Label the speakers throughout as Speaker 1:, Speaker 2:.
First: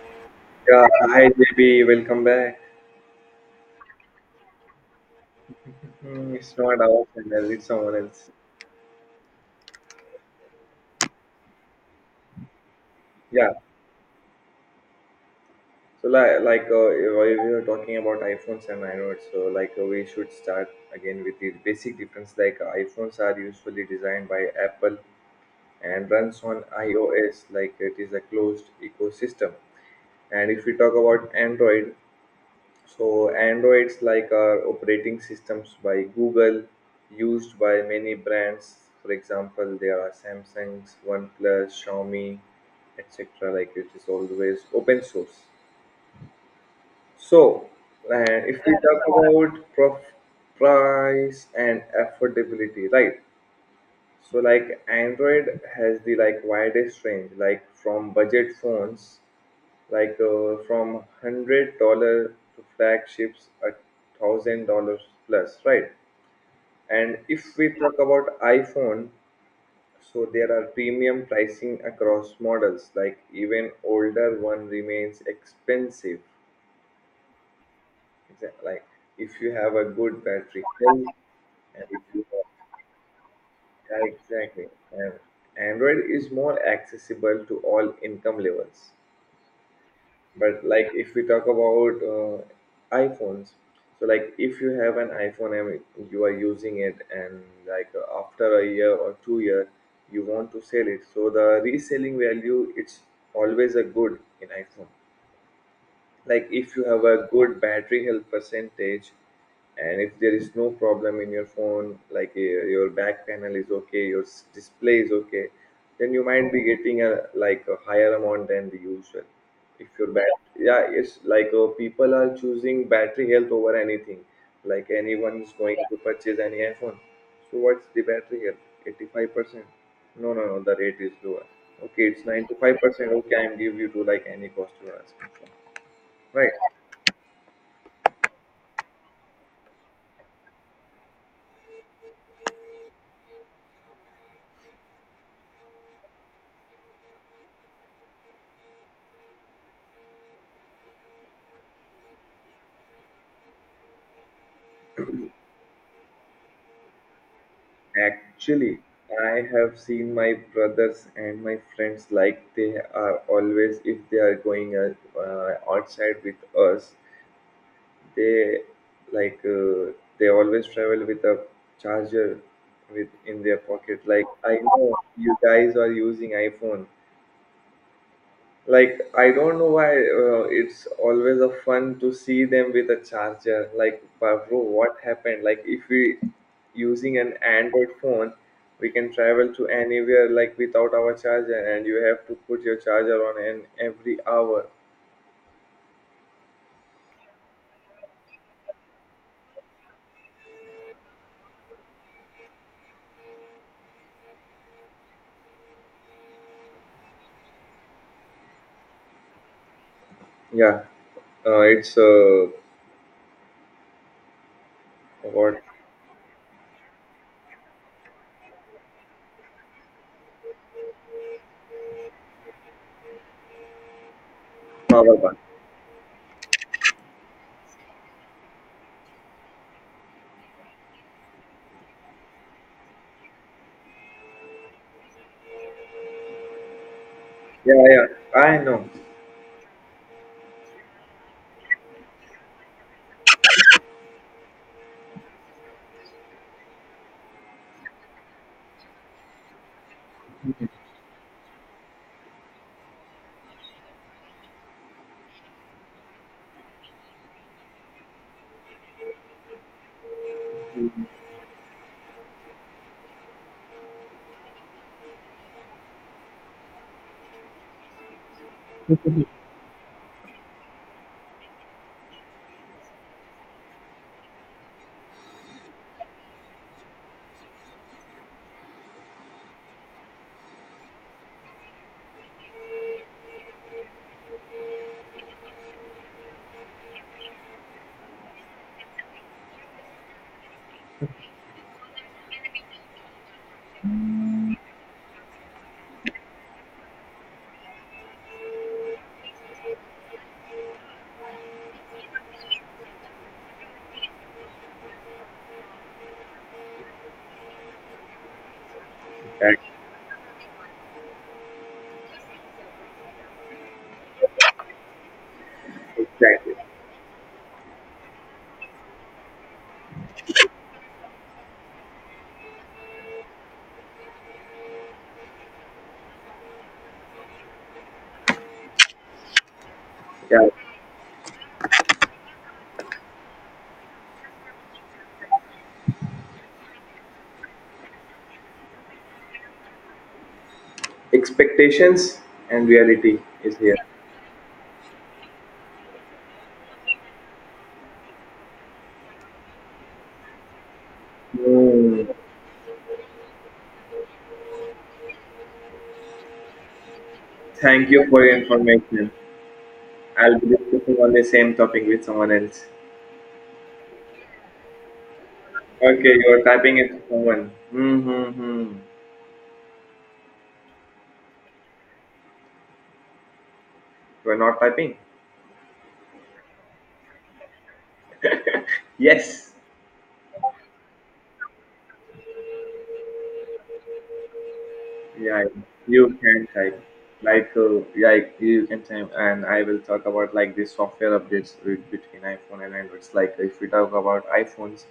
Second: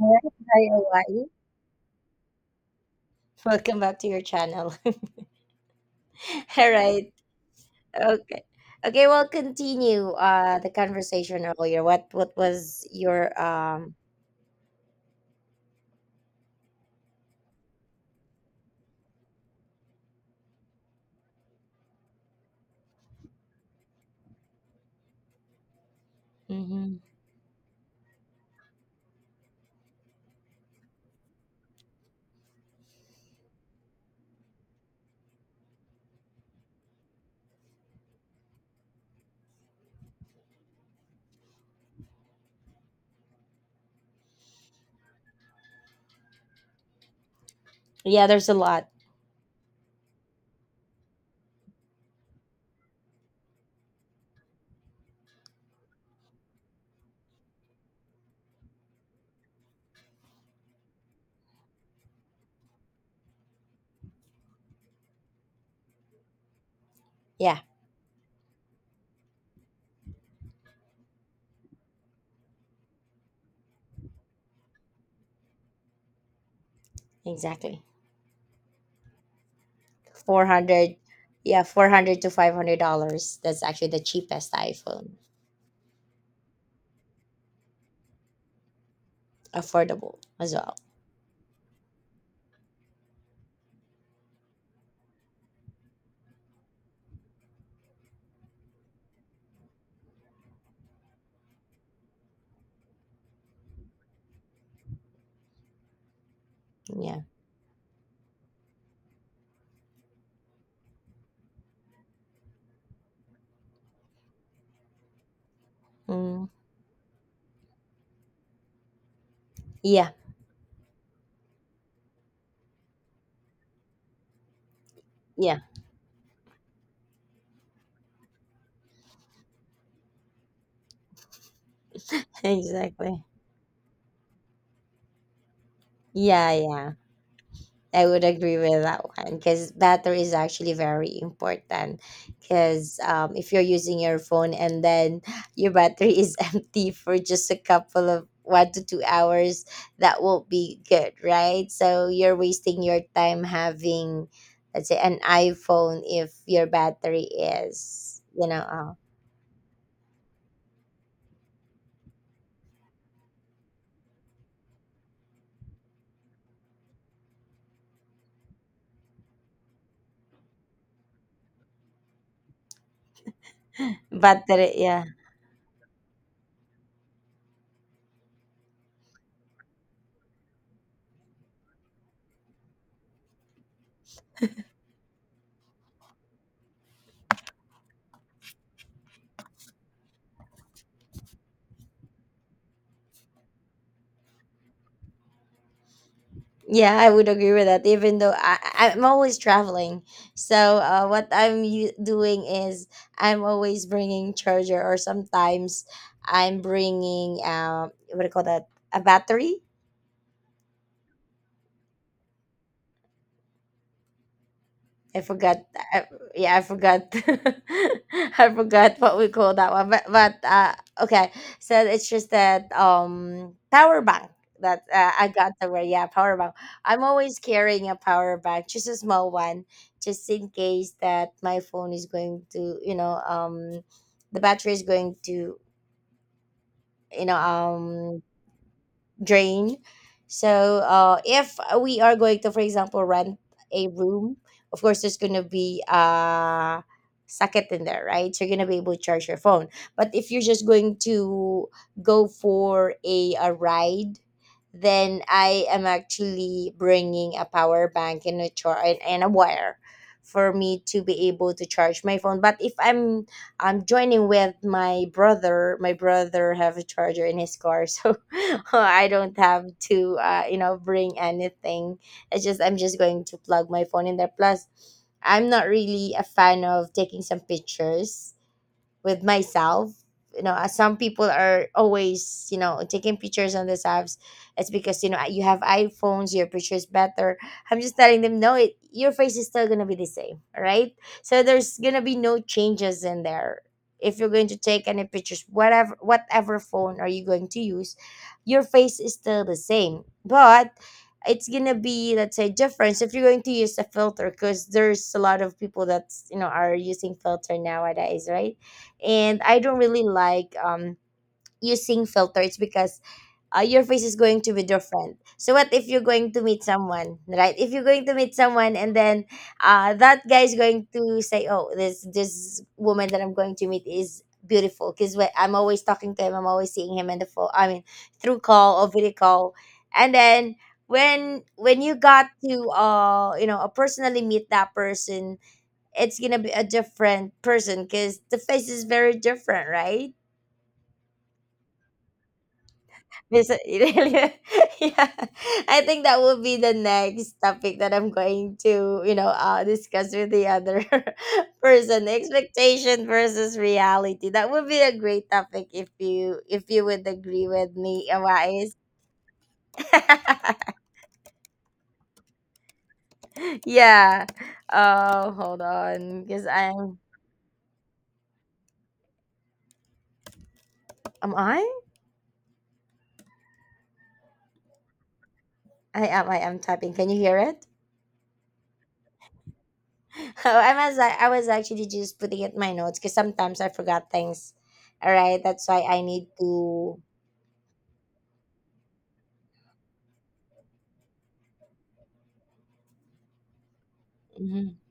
Speaker 1: Alright, hi,
Speaker 2: Yeah, hi
Speaker 1: Hawaii.
Speaker 2: JB, welcome back.
Speaker 1: Welcome back to your channel.
Speaker 2: Hmm, it's
Speaker 1: All
Speaker 2: not our
Speaker 1: right.
Speaker 2: channel, it's someone else.
Speaker 1: Okay. Okay, well continue the conversation earlier. What was your
Speaker 2: Yeah, so like if we were talking about iPhones and iNodes, so we should start again with the basic difference. iPhones are usually designed by Apple and runs on
Speaker 1: mhm.
Speaker 2: iOS, like it is a closed ecosystem. And if we talk about Android, so Androids like are operating systems by Google, used by many brands. For example, there are Samsung's, OnePlus, Xiaomi, etc. Like it is always open source. So
Speaker 1: Yeah,
Speaker 2: and
Speaker 1: there's a
Speaker 2: if we
Speaker 1: lot.
Speaker 2: talk about price and affordability, right? So like Android has the like widest range, like from budget phones from $100 to flagships at $1,000 plus, right? And if
Speaker 1: Yeah,
Speaker 2: we talk about iphone, so there are premium pricing across models, like even older one remains expensive.
Speaker 1: exactly.
Speaker 2: Like, if you have a good battery
Speaker 1: 400,
Speaker 2: health.
Speaker 1: yeah,
Speaker 2: And if
Speaker 1: 400
Speaker 2: you,
Speaker 1: to $500. That's actually the
Speaker 2: yeah,
Speaker 1: cheapest
Speaker 2: exactly, and
Speaker 1: iPhone.
Speaker 2: android is more accessible to all income levels.
Speaker 1: Affordable as
Speaker 2: But
Speaker 1: well.
Speaker 2: like if we talk about iPhones, so like if you have an iPhone and you are using it, and after a year or 2 year, you want to sell it, so the reselling value it's always a good in iPhone, like if you have
Speaker 1: Yeah.
Speaker 2: a good battery health percentage. And if there is no problem in your phone, your back panel is okay, your display is okay, then you
Speaker 1: Mm.
Speaker 2: might be getting a like a higher amount than the usual. If your
Speaker 1: Yeah.
Speaker 2: bat, yeah, it's people are choosing battery health over anything. Like anyone is
Speaker 1: Yeah.
Speaker 2: going to purchase any iphone, so what's the battery health? 85%? No, no, no, the rate is lower. Okay, it's 95%,
Speaker 1: Exactly.
Speaker 2: okay, I'm give you to like any cost you are asking for,
Speaker 1: Yeah,
Speaker 2: right?
Speaker 1: yeah. I would agree with that one because battery is actually very important. Because if you're using your phone and then your battery is empty for just a couple of 1 to 2 hours, that won't be good, right? So you're wasting your time having, let's say, an iPhone if your battery is, you
Speaker 2: Actually,
Speaker 1: know,
Speaker 2: I have seen my brothers and my friends, like they are always, if they are going outside with us, they like uh, they always travel with a charger with in their pocket. Like I
Speaker 1: battery,
Speaker 2: know
Speaker 1: yeah.
Speaker 2: you guys are using iPhone, like I don't know why, it's always a fun to see them with a charger, like but bro, what happened? Like if we using an android phone, we can travel to anywhere like without our charger, and you have to put your charger on and every hour.
Speaker 1: Yeah, I would agree with that. Even though I'm always traveling, so what doing is I'm always bringing charger, or sometimes I'm bringing what do you call that? A battery
Speaker 2: Yeah, it's
Speaker 1: I forgot.
Speaker 2: what?
Speaker 1: I, yeah, I forgot. I forgot what we call that one. But okay. So it's just that power bank that
Speaker 2: Power
Speaker 1: I
Speaker 2: bank.
Speaker 1: got the word. Yeah, power bank. I'm always carrying a power bank, just a small one, just in case that my phone is going to, you know, the battery is going to, you know,
Speaker 2: Yeah, yeah, I know.
Speaker 1: drain. So if we are going to, for example, rent a room, of course there's gonna be a socket in there, right? So you're gonna be able to charge your phone. But if you're just going to go for a ride, then I am actually bringing a power bank and and a wire for me to be able to charge my phone. But if I'm I'm joining with my brother have a charger in his car, so I don't have to, you know, bring anything. It's just I'm just going to plug my phone in there. Plus, I'm not really a fan of taking some pictures with myself, you know, as some people are always, you know, taking pictures on these apps. It's because, you know, you have iphones, your picture is better. I'm just telling them no, it, your face is still gonna be the same, all right, so there's gonna be no changes in there. If you're going to take any pictures, whatever phone are you going to use, your face is still the same. But it's gonna be, let's say, difference if you're going to use a filter, because there's a lot of people that's, you know, are using filter nowadays, right? And I
Speaker 2: Exactly.
Speaker 1: don't really like using filters because your face is going to be different. So what if you're going to
Speaker 2: Exactly.
Speaker 1: meet someone, right? If you're going to meet someone and then that guy is going to say, "Oh, this woman that I'm going to meet is beautiful," because I'm always talking to him, I'm always seeing him in the phone. I mean, through call or video call, and
Speaker 2: Yeah.
Speaker 1: then when you got to personally meet that person, it's gonna be a different person because the face is very different, right?
Speaker 2: Expectations and reality is here.
Speaker 1: Yeah, I think that will be the next topic that I'm going to, you know, discuss with the other
Speaker 2: Hmm.
Speaker 1: person. Expectation versus reality. That would be a great topic if you would agree with
Speaker 2: Thank you
Speaker 1: me,
Speaker 2: for your
Speaker 1: Awais.
Speaker 2: information. I'll be discussing on the same topic with someone else.
Speaker 1: Yeah. Oh, hold
Speaker 2: Okay,
Speaker 1: on,
Speaker 2: you're
Speaker 1: because
Speaker 2: typing it
Speaker 1: I'm
Speaker 2: to someone. Mm-hmm.
Speaker 1: am I?
Speaker 2: You're not typing?
Speaker 1: I am typing. Can you hear it?
Speaker 2: Yes.
Speaker 1: I was actually just putting it in my notes because sometimes I forgot things. All right,
Speaker 2: Yeah,
Speaker 1: that's why I
Speaker 2: you
Speaker 1: need
Speaker 2: can type.
Speaker 1: to.
Speaker 2: Like you can type, and I will talk about like the software updates with, between iPhone and Android. Like, if we talk about
Speaker 1: Mhm.
Speaker 2: iPhones,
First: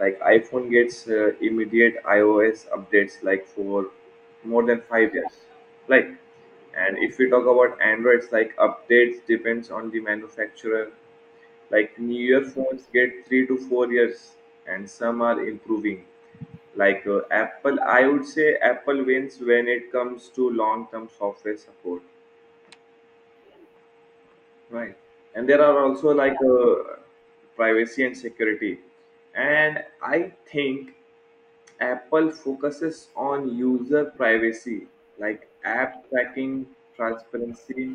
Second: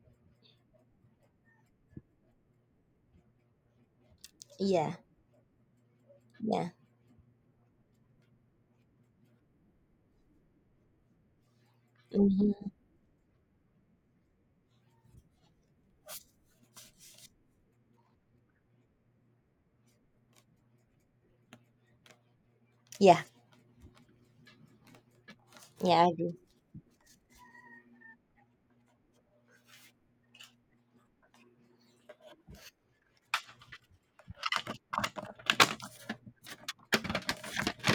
Speaker 2: like iPhone gets immediate iOS updates like for more than
Speaker 1: Yeah,
Speaker 2: 5 years. Like,
Speaker 1: yeah,
Speaker 2: and if we talk about Androids, like updates depends on the manufacturer, like newer
Speaker 1: hmm,
Speaker 2: phones get 3 to 4 years and some are improving. Apple, I would say apple wins when it comes to long term software support,
Speaker 1: yeah,
Speaker 2: right? And there are
Speaker 1: yeah. I
Speaker 2: also
Speaker 1: agree.
Speaker 2: privacy and security, and I think apple focuses on user privacy, like app tracking transparency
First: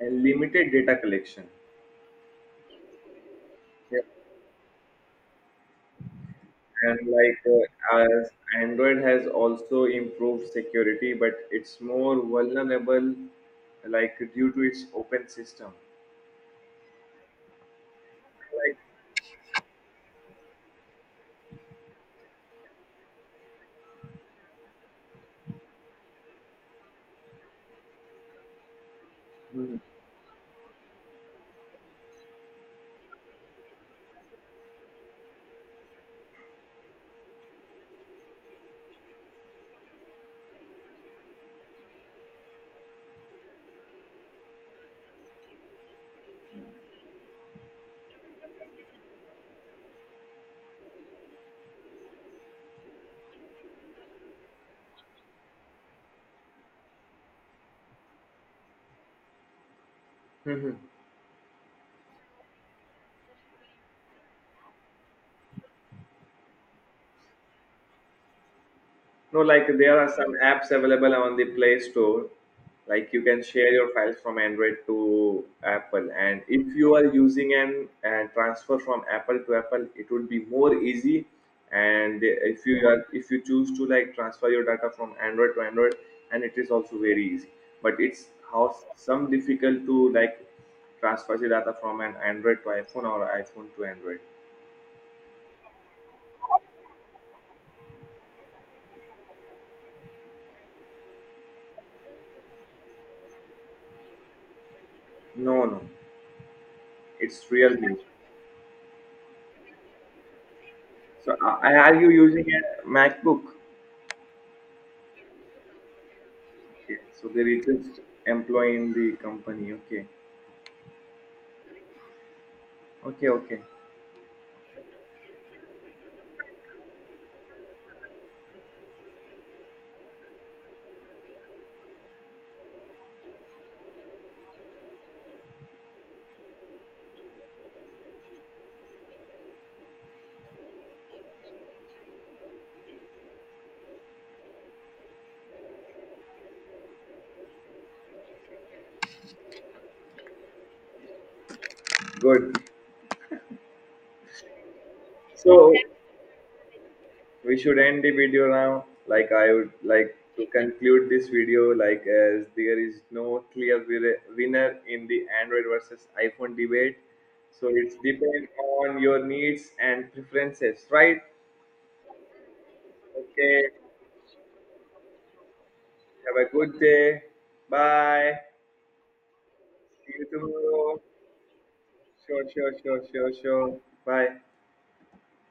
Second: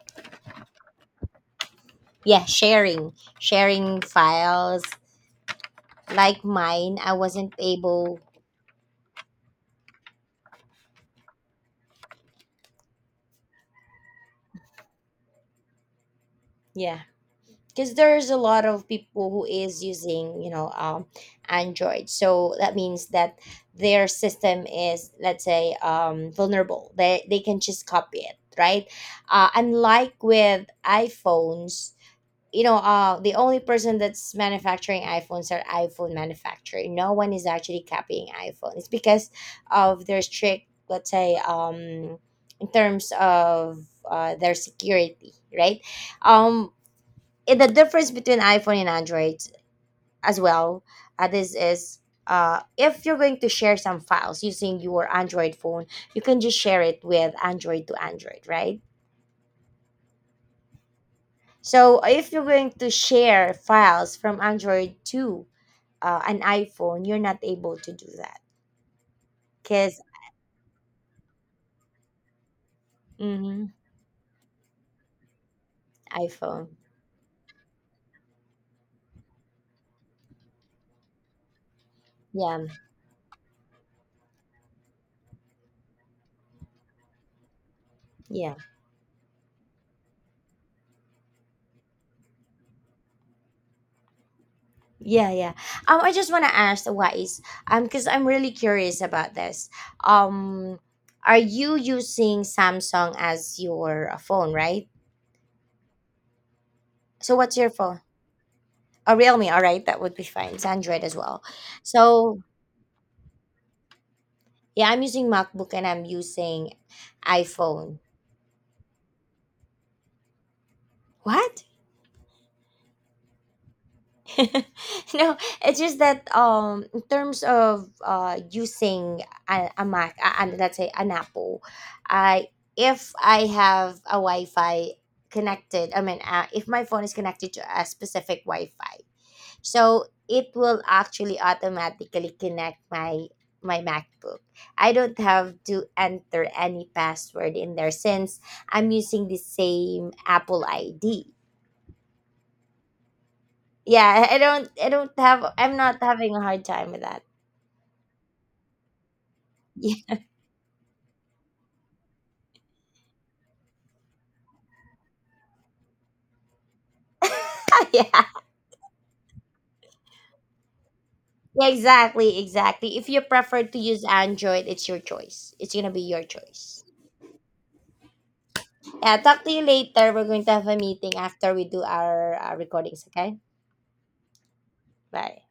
Speaker 2: and limited data collection.
Speaker 1: Yeah, sharing, sharing files like mine.
Speaker 2: And
Speaker 1: I wasn't able.
Speaker 2: as android has also improved security but it's more vulnerable, like due to its open system.
Speaker 1: Yeah. Because there's a lot
Speaker 2: Like.
Speaker 1: of people who is using, you know, android, so that means that their system is, let's say, vulnerable. They can just copy it, right?
Speaker 2: Mhm.
Speaker 1: Unlike with iphones, you know, the only person that's manufacturing iphones are iphone manufacturer. No one is actually copying iphone. It's because of their strict, let's say, in terms of their security, right? um in the difference between iPhone and Android as well, this is if you're going to share some files using your Android phone, you can just share it with Android to Android, right?
Speaker 2: Mhm.
Speaker 1: So if you're going to share files from Android to an iPhone, you're not able to do that
Speaker 2: No, like there
Speaker 1: because
Speaker 2: are some apps available on the Play Store. Like you can
Speaker 1: iPhone.
Speaker 2: share your files from Android to Apple, and if you are using an transfer from Apple to Apple, it would be more easy. And
Speaker 1: Yeah,
Speaker 2: if you choose to like transfer your data from Android to Android, and it is also very easy. But it's
Speaker 1: yeah.
Speaker 2: how some difficult to like transfer the data from an Android to iPhone or iPhone to Android.
Speaker 1: Yeah, yeah. I just want to ask Wise, because I'm really curious about this. Um, are you using Samsung as your phone, right?
Speaker 2: No, no,
Speaker 1: So
Speaker 2: it's
Speaker 1: what's your
Speaker 2: real. New.
Speaker 1: phone? Oh, Realme. All right, that would be fine. It's Android as
Speaker 2: So
Speaker 1: well.
Speaker 2: are you
Speaker 1: So
Speaker 2: using a MacBook?
Speaker 1: yeah, I'm using MacBook and I'm using
Speaker 2: Okay, so there is
Speaker 1: iPhone.
Speaker 2: just employee in the company. Okay,
Speaker 1: What?
Speaker 2: okay, okay,
Speaker 1: No, it's just that in terms of using a Mac and, let's say, an Apple, I if I have a Wi-Fi connected, I mean if my phone is connected to a specific Wi-Fi, so it will actually automatically connect my MacBook. I don't have to enter any password in there since I'm using the same Apple ID.
Speaker 2: good.
Speaker 1: Yeah, I don't have,
Speaker 2: So
Speaker 1: I'm not having a hard time with that.
Speaker 2: we should end the video now. Like I would like to conclude this video. Like as there is no clear winner in the Android versus iPhone debate. So it's
Speaker 1: Yeah, yeah.
Speaker 2: depend on your needs and preferences, right?
Speaker 1: Yeah, exactly, exactly. If you prefer
Speaker 2: Okay.
Speaker 1: to use Android, it's your choice. It's gonna be your
Speaker 2: Have a good
Speaker 1: choice.
Speaker 2: day. Bye.
Speaker 1: Yeah, talk to you later.
Speaker 2: See
Speaker 1: We're
Speaker 2: you
Speaker 1: going to have a
Speaker 2: tomorrow.
Speaker 1: meeting after we do
Speaker 2: Sure,
Speaker 1: our
Speaker 2: sure, sure,
Speaker 1: recordings,
Speaker 2: sure,
Speaker 1: okay?
Speaker 2: sure. Bye.
Speaker 1: Bye.